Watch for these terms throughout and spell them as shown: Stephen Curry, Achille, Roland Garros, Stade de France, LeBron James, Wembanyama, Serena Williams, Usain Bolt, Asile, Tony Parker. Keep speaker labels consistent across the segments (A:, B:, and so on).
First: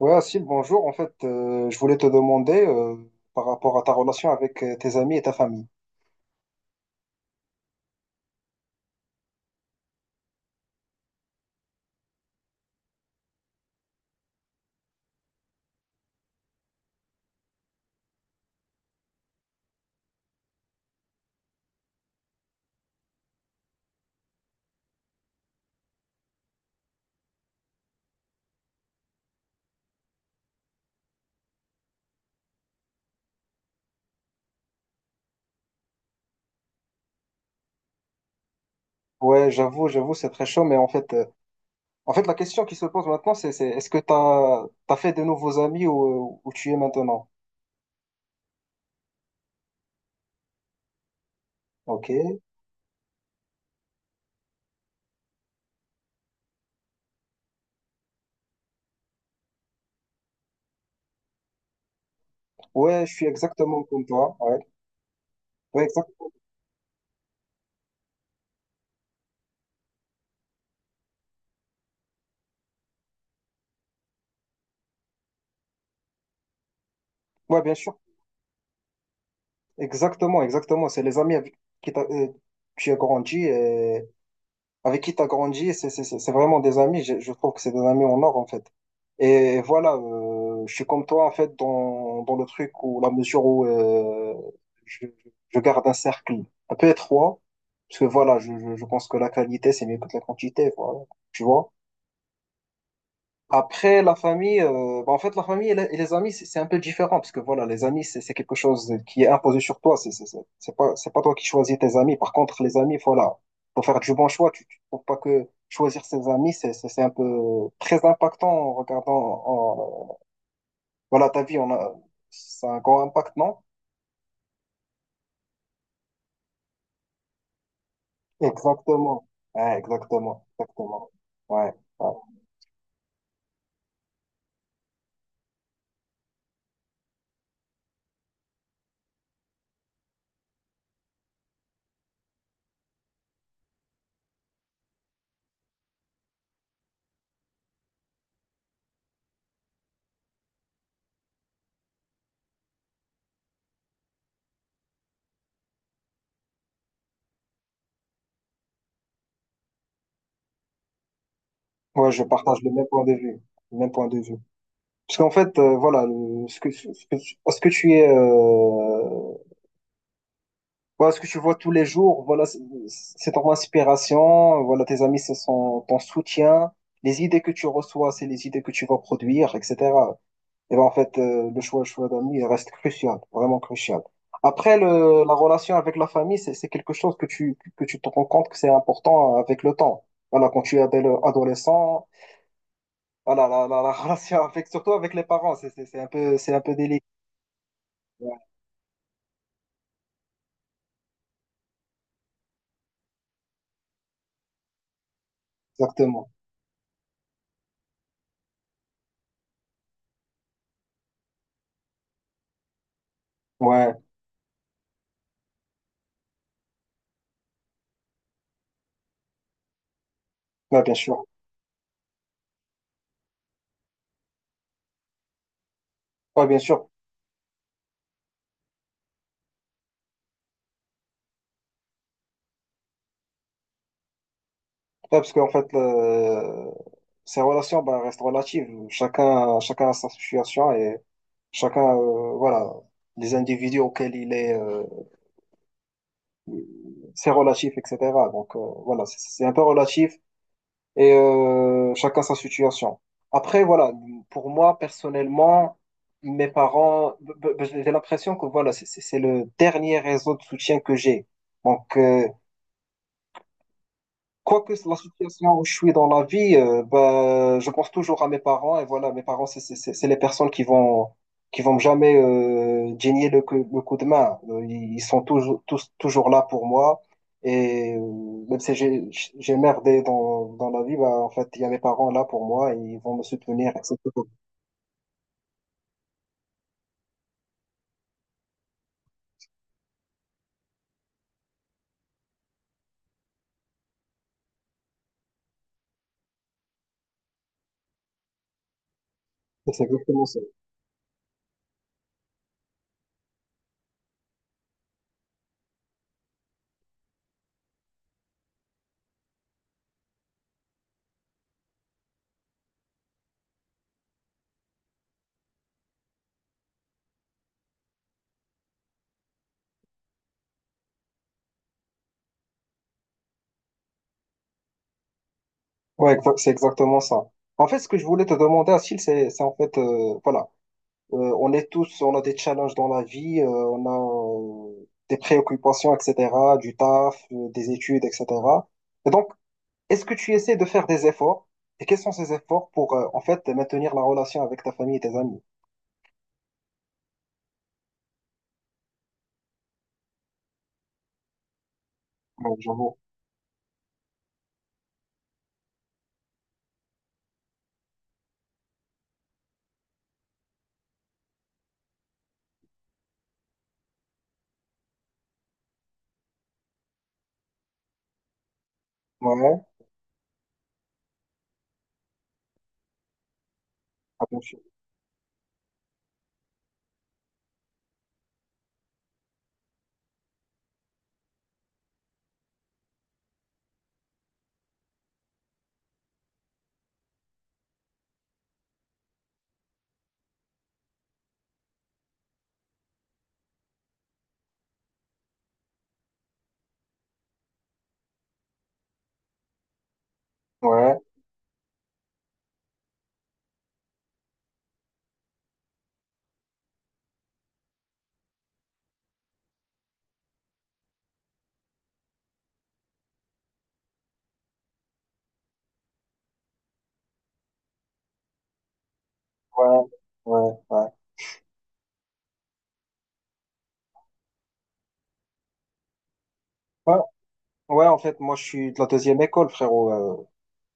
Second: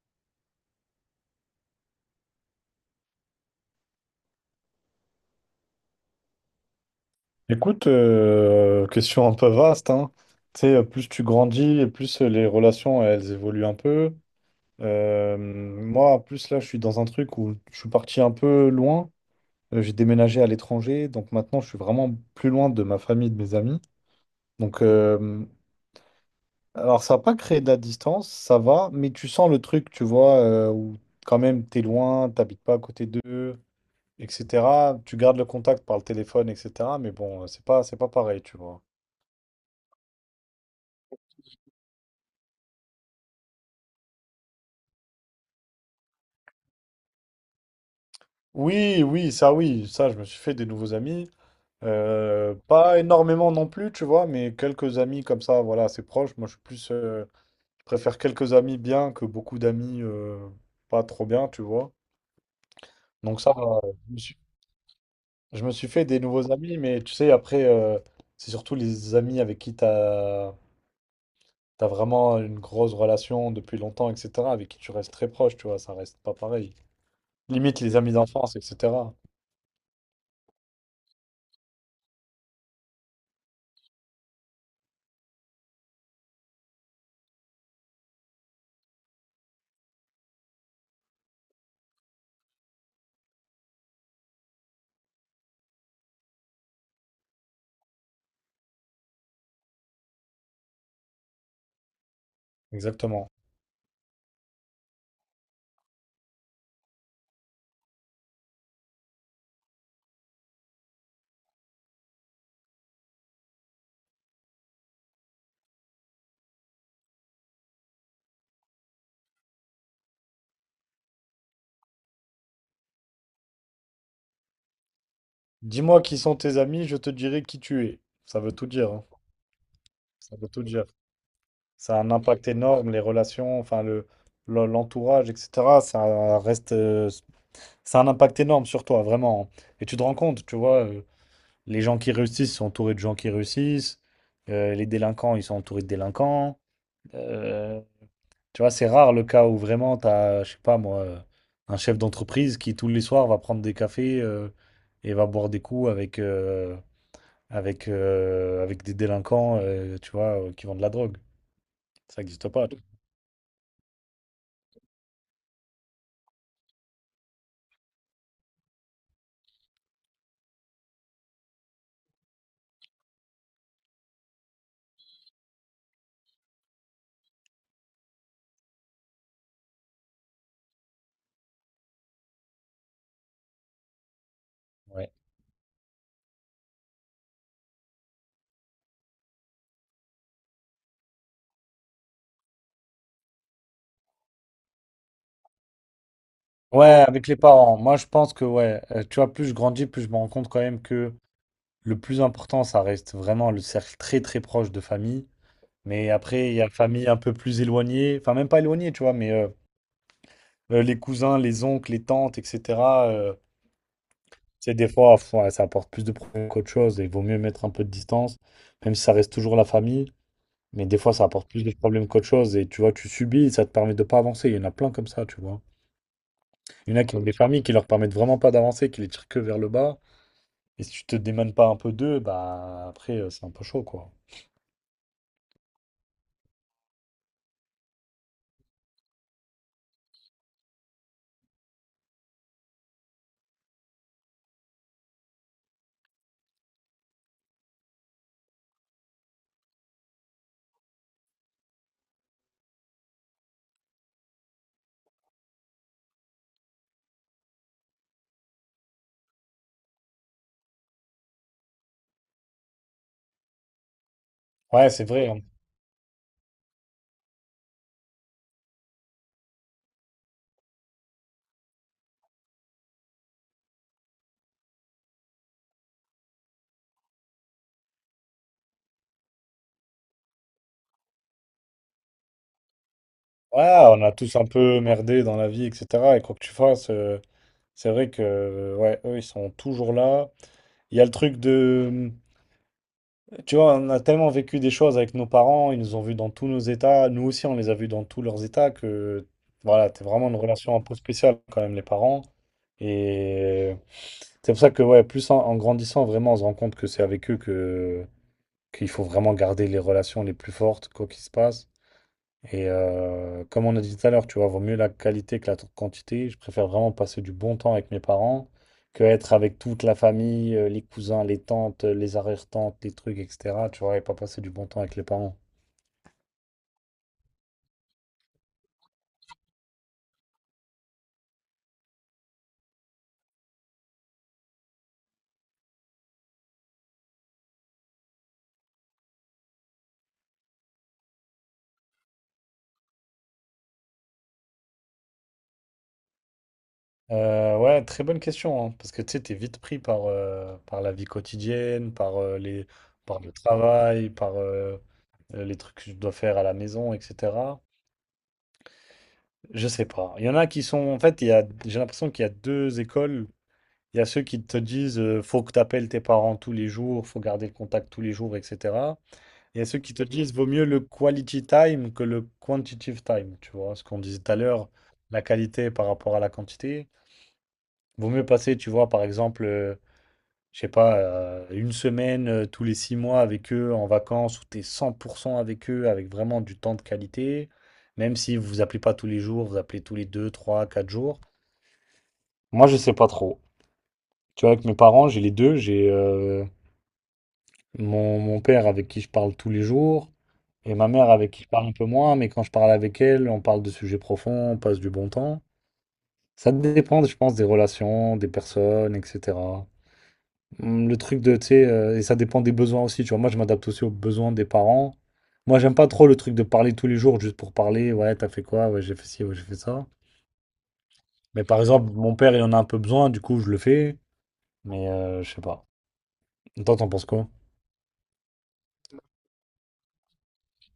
A: Ouais, Asile, bonjour. En fait, je voulais te demander par rapport à ta relation avec tes amis et ta famille.
B: Écoute, question un peu vaste, hein. Tu sais, plus tu grandis, et plus les relations, elles évoluent un peu. Moi, plus là, je suis dans un truc où je suis parti un peu loin. J'ai déménagé à l'étranger, donc maintenant, je suis vraiment plus loin de ma famille, de mes amis. Donc, alors, ça n'a pas créé de la distance, ça va, mais tu sens le truc, tu vois, où quand même, t'es loin, t'habites pas à côté d'eux, etc. Tu gardes le contact par le téléphone, etc. Mais bon, c'est pas pareil, tu vois.
A: Ouais, j'avoue, j'avoue, c'est très chaud, mais en fait, la question qui se pose maintenant, c'est, est-ce que t'as fait de nouveaux amis où, où tu es maintenant?
B: Oui, oui, ça je me suis fait des nouveaux amis.
A: Ok.
B: Pas énormément non plus, tu vois, mais quelques amis comme ça, voilà, assez proches. Moi je suis plus, je préfère quelques amis bien que beaucoup d'amis pas trop bien, tu vois.
A: Ouais, je suis
B: Donc ça va,
A: exactement comme
B: je me
A: toi.
B: suis,
A: Ouais.
B: je me
A: Ouais,
B: suis fait
A: exact-
B: des nouveaux amis, mais tu sais, après, c'est surtout les amis avec qui t'as vraiment une grosse relation depuis longtemps, etc., avec qui tu restes très proche, tu vois, ça reste pas pareil.
A: ouais, bien
B: Limite
A: sûr.
B: les amis d'enfance, etc.
A: Exactement, exactement. C'est les amis avec qui t'as- euh, tu as grandi. Avec qui tu as grandi, c'est vraiment des amis. Je trouve que c'est des amis en or, en fait. Et voilà, je suis comme toi, en fait, dans le truc où, la mesure où je, je garde un cercle un peu étroit, parce que voilà, je pense que la qualité, c'est mieux que la quantité, voilà, tu vois.
B: Exactement.
A: Après, la famille, bah, en fait, la famille et et les amis, c'est un peu différent parce que voilà, les amis, c'est quelque chose qui est imposé sur toi. C'est pas, c'est pas toi qui choisis tes amis. Par contre, les amis, voilà, faut faire du bon choix. Tu faut pas que choisir ses amis, c'est un peu très impactant en regardant, en- voilà, ta vie, on a, c'est un grand impact, non?
B: Dis-moi qui sont tes amis, je te dirai qui tu es. Ça veut tout dire, hein.
A: Exactement. Ouais,
B: Ça
A: exactement,
B: veut tout dire.
A: exactement. Ouais,
B: Ça a
A: ouais.
B: un impact énorme, les relations, enfin le, l'entourage, etc. Ça a un impact énorme sur toi, vraiment, hein. Et tu te rends compte, tu vois, les gens qui réussissent sont entourés de gens qui réussissent. Les délinquants, ils sont entourés de délinquants. Euh, Tu vois, c'est rare le cas où vraiment t'as, je sais pas moi, un chef d'entreprise qui tous les soirs va prendre des cafés et va boire des coups avec des délinquants, tu vois, qui vendent de la drogue.
A: Ouais, je
B: Ça n'existe
A: partage
B: pas.
A: le même point de vue, le même point de vue. Parce qu'en fait, voilà, ce que tu es, voilà, ce que tu vois tous les jours, voilà, c'est ton inspiration, voilà, tes amis, ce sont ton soutien, les idées que tu reçois, c'est les idées que tu vas produire, etc. Et ben, en fait, le choix d'amis, il reste crucial, vraiment crucial. Après,
B: Ouais.
A: la relation avec la famille, c'est quelque chose que tu te rends compte que c'est important avec le temps. Voilà, quand tu es adolescent, voilà, la relation avec, surtout avec les parents, c'est un peu
B: Ouais,
A: délicat.
B: avec les parents. Moi, je pense que, ouais, tu vois, plus je grandis, plus je me rends compte quand même que le plus important, ça reste vraiment le cercle très, très proche de famille. Mais
A: Exactement.
B: après, il y a famille un peu plus éloignée, enfin, même pas éloignée, tu vois, mais les cousins, les oncles, les tantes, etc. euh,
A: Ouais,
B: Tu sais, des fois, ouais, ça apporte plus de problèmes qu'autre chose et il vaut mieux mettre un peu de distance, même si ça reste toujours la famille.
A: ouais,
B: Mais
A: bien
B: des fois,
A: sûr.
B: ça apporte plus de problèmes qu'autre chose. Et tu vois, tu subis et ça te permet de pas avancer. Il y en a plein comme ça, tu vois.
A: Ouais, bien sûr.
B: Il y en a qui ont des familles qui leur permettent vraiment pas d'avancer, qui les tirent que vers le bas. Et si tu te démènes pas un peu d'eux, bah après, c'est un peu chaud, quoi.
A: Ouais, parce qu'en fait, ces relations bah, restent relatives. Chacun a sa situation et chacun, voilà, les individus auxquels il est, c'est relatif, etc. Donc, voilà, c'est un peu relatif et chacun sa situation. Après, voilà, pour moi, personnellement, mes parents, j'ai l'impression que voilà, c'est le dernier réseau de soutien que j'ai. Donc, quoique
B: Ouais,
A: la
B: c'est vrai, hein.
A: situation où je suis dans la vie, bah, je pense toujours à mes parents. Et voilà, mes parents, c'est les personnes qui vont jamais gêner le coup de main. Ils sont toujours, tous, toujours là pour moi. Et même si j'ai merdé dans la vie, bah, en fait, il y a mes parents là pour moi et ils vont me
B: Ouais,
A: soutenir,
B: on a
A: etc.
B: tous un peu merdé dans la vie, etc. Et quoi que tu fasses, c'est vrai que, ouais, eux, ils sont toujours là. Il y a le truc de. Tu vois, on a tellement vécu des choses avec nos parents, ils nous ont vus dans tous nos états, nous aussi on les a vus dans tous leurs états, que
A: C'est
B: voilà, c'est
A: exactement
B: vraiment une
A: ça.
B: relation un peu spéciale quand même, les parents. Et c'est pour ça que, ouais, plus en grandissant, vraiment, on se rend compte que c'est avec eux que qu'il faut vraiment garder les relations les plus fortes, quoi qu'il se passe. Et comme on a dit tout à l'heure, tu vois, vaut mieux la qualité que quantité. Je préfère vraiment passer du bon temps avec mes parents que être avec toute la famille, les cousins, les tantes, les arrière-tantes, les trucs, etc. Tu vois, et pas passer du bon temps avec les parents.
A: C'est exactement ça. En fait, ce que je voulais te demander, Achille, c'est en fait, voilà. On est tous, on a des challenges dans la vie, on a des préoccupations, etc., du taf, des études, etc. Et donc, est-ce que tu essaies de faire des efforts? Et quels sont ces efforts pour, en fait, maintenir la relation avec ta famille et tes amis?
B: Ouais, très bonne question, hein, parce que tu sais, t'es vite pris par la vie quotidienne, par, euh,
A: Ouais,
B: les,
A: j'avoue.
B: par le travail, par les trucs que je dois faire à la maison, etc. Je sais pas. Il y en a qui sont, en fait, j'ai l'impression qu'il y a deux écoles. Il y a ceux qui te disent faut que tu appelles tes parents tous les jours, faut garder le contact tous les jours, etc. Il
A: Ouais,
B: y a ceux qui te disent vaut mieux le quality time que le quantitative time, tu vois, ce qu'on disait
A: ah,
B: tout à
A: bien sûr.
B: l'heure, la qualité par rapport à la quantité. Vaut mieux passer, tu vois, par exemple, je sais pas, une semaine tous les 6 mois avec eux en vacances où tu es 100% avec eux, avec vraiment du temps de qualité, même si vous vous appelez pas tous les jours, vous appelez tous les 2, 3, 4 jours. Moi, je sais pas trop. Tu vois, avec mes parents, j'ai les deux, mon père avec qui je parle tous les jours, et ma
A: Ouais,
B: mère avec qui je parle un peu moins, mais quand je parle avec elle, on parle de sujets profonds, on passe du bon temps. Ça dépend, je pense, des relations, des personnes, etc. Le truc de, tu sais, et ça dépend des besoins aussi, tu vois. Moi, je m'adapte aussi aux besoins des parents. Moi, j'aime pas trop le truc de parler tous les jours juste pour parler, ouais, t'as fait quoi, ouais, j'ai fait ci, ouais, j'ai fait ça.
A: ouais, ouais, ouais.
B: Mais par exemple, mon père, il en a un peu besoin, du coup, je le fais, mais je sais pas. Toi, t'en
A: Ouais,
B: penses quoi?
A: ouais, en fait, moi, je suis de la deuxième école, frérot. euh,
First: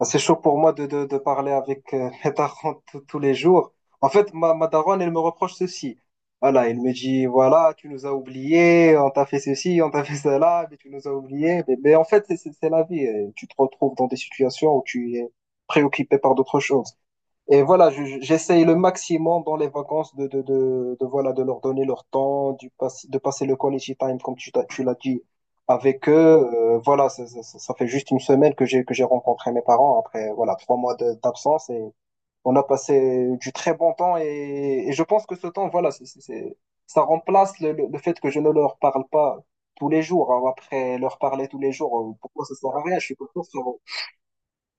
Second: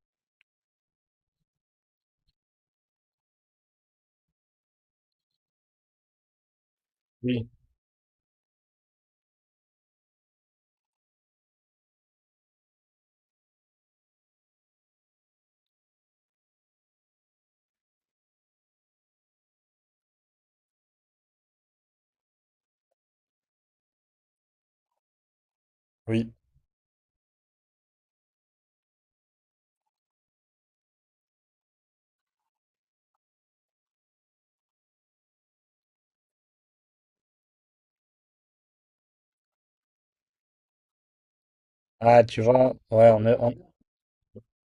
A: Ah, C'est chaud pour moi de, de parler avec mes darons tous les jours. En fait, ma daronne, elle me reproche ceci. Voilà, elle me dit,
B: Oui.
A: voilà, tu nous as oubliés, on t'a fait ceci, on t'a fait cela, mais tu nous as oubliés. Mais en fait, c'est la vie. Tu te retrouves dans des situations où tu es préoccupé par d'autres choses. Et voilà, j'essaye le maximum dans les vacances voilà, de leur donner leur temps, de passer le quality time, comme tu l'as dit, avec eux.
B: Oui.
A: Voilà, ça fait juste une semaine que que j'ai rencontré mes parents après, voilà, trois mois d'absence et on a passé du très bon temps et je pense que ce temps, voilà, ça remplace le fait que je ne leur parle pas tous les jours. Hein. Après leur parler tous les jours,
B: Ah, tu
A: pourquoi ça sert
B: vois,
A: à rien? Je
B: ouais,
A: suis pas
B: on est, on
A: sûr.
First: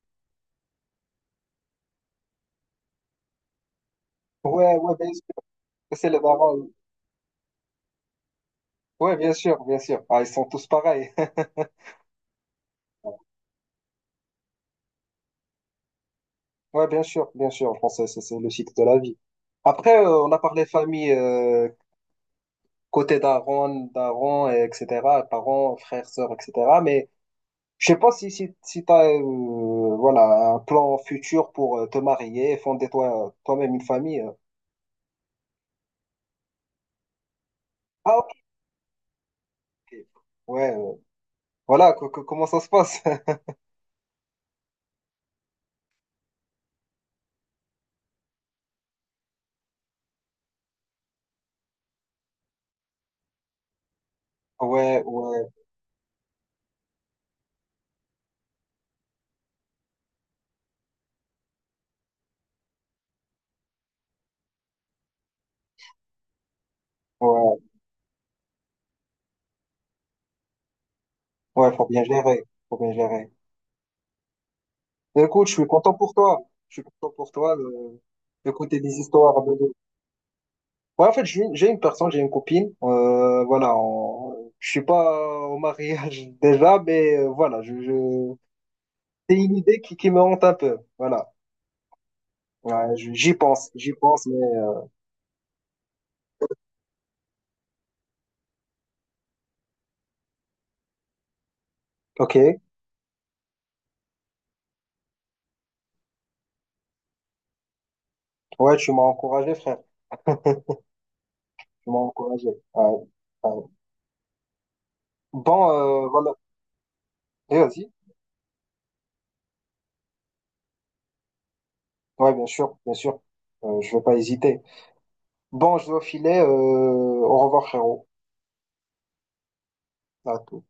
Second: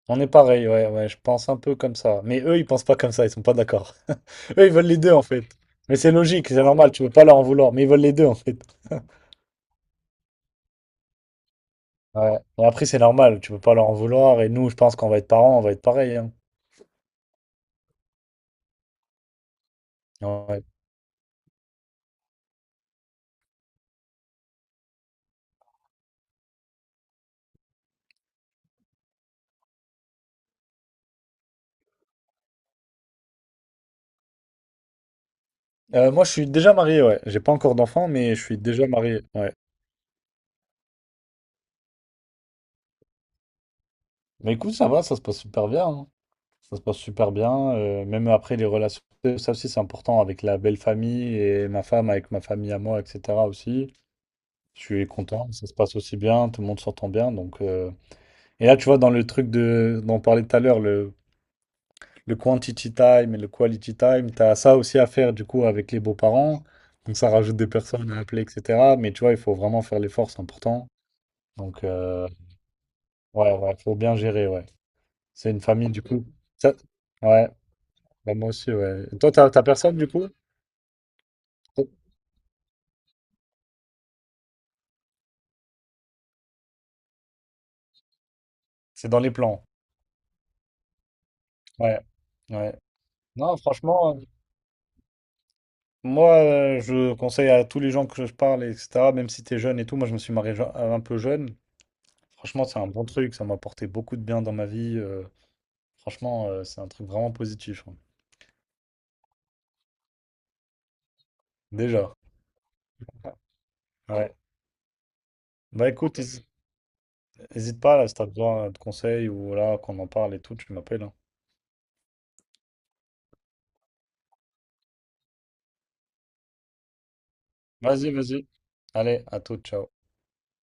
B: On est pareil, ouais, ouais, je pense un peu comme ça. Mais eux, ils pensent pas comme ça, ils sont pas d'accord. Eux, ils
A: Ouais,
B: veulent
A: ouais,
B: les
A: bien
B: deux, en
A: sûr,
B: fait. Mais
A: c'est
B: c'est
A: les
B: logique, c'est
A: parents.
B: normal, tu peux pas leur en vouloir, mais ils veulent les deux, en fait.
A: Ouais, bien sûr, bien sûr. Ah, ils sont tous pareils.
B: Ouais. Et après, c'est normal, tu peux pas leur en vouloir, et nous, je pense qu'on va être parents, on va être pareil, hein.
A: Ouais, bien sûr, bien sûr. En français, c'est le cycle de la vie. Après, on a
B: Ouais.
A: parlé famille, côté daron, daron, et etc., parents, frères, sœurs, etc. Mais je sais pas si tu as voilà, un plan futur pour te marier, fonder toi, toi-même une famille. Euh.
B: Moi, je suis déjà marié, ouais. J'ai pas encore d'enfant,
A: Ah, ok.
B: mais je suis déjà marié, ouais.
A: Ouais, voilà, comment ça se passe?
B: Mais écoute, ça va, ça se passe super bien, hein. Ça se passe super bien, même après les relations, ça aussi, c'est important, avec la belle famille, et ma femme, avec ma famille à moi, etc., aussi. Je
A: Ouais,
B: suis content, ça se passe aussi bien, tout le monde s'entend bien. Et là, tu vois, dans le truc dont on parlait tout à l'heure, le quantity time et le quality time, tu as ça aussi à faire du coup avec les beaux-parents. Donc ça rajoute
A: ouais,
B: des personnes à appeler, etc. Mais tu vois, il faut vraiment faire l'effort, c'est important.
A: ouais,
B: Donc
A: faut bien gérer, faut bien gérer.
B: ouais, ouais, faut bien gérer, ouais.
A: Mais écoute,
B: C'est
A: je
B: une
A: suis
B: famille
A: content
B: du
A: pour
B: coup.
A: toi. Je
B: Ça-
A: suis content pour
B: Ouais,
A: toi.
B: bah, moi aussi,
A: Écouter des
B: ouais. Et toi,
A: histoires.
B: t'as t'as personne du coup?
A: Ouais, en fait, j'ai une personne, j'ai une copine. Voilà, je suis pas au mariage déjà, mais voilà, je...
B: C'est dans les
A: c'est une
B: plans.
A: idée qui me hante un peu. Voilà,
B: Ouais, ouais.
A: ouais,
B: Non,
A: j'y
B: franchement.
A: pense, mais
B: Moi, je conseille à tous les gens que je parle, etc., même si t'es jeune et tout, moi je me suis marié un peu jeune.
A: ok.
B: Franchement, c'est un bon truc, ça m'a apporté beaucoup de bien dans ma vie. Franchement, c'est un truc vraiment positif, hein.
A: Ouais, tu m'as encouragé, frère. Tu m'as
B: Déjà.
A: encouragé. Ouais, ouais.
B: Ouais.
A: Bon,
B: Bah écoute,
A: voilà. Et
B: n'hésite
A: vas-y.
B: pas là, si t'as besoin de conseils ou là, qu'on en parle et tout, tu m'appelles, hein.
A: Ouais, bien sûr, bien sûr. Je vais pas hésiter. Bon, je dois filer. Au revoir, frérot.
B: Vas-y, vas-y. Allez, à tout, ciao.
A: À tout.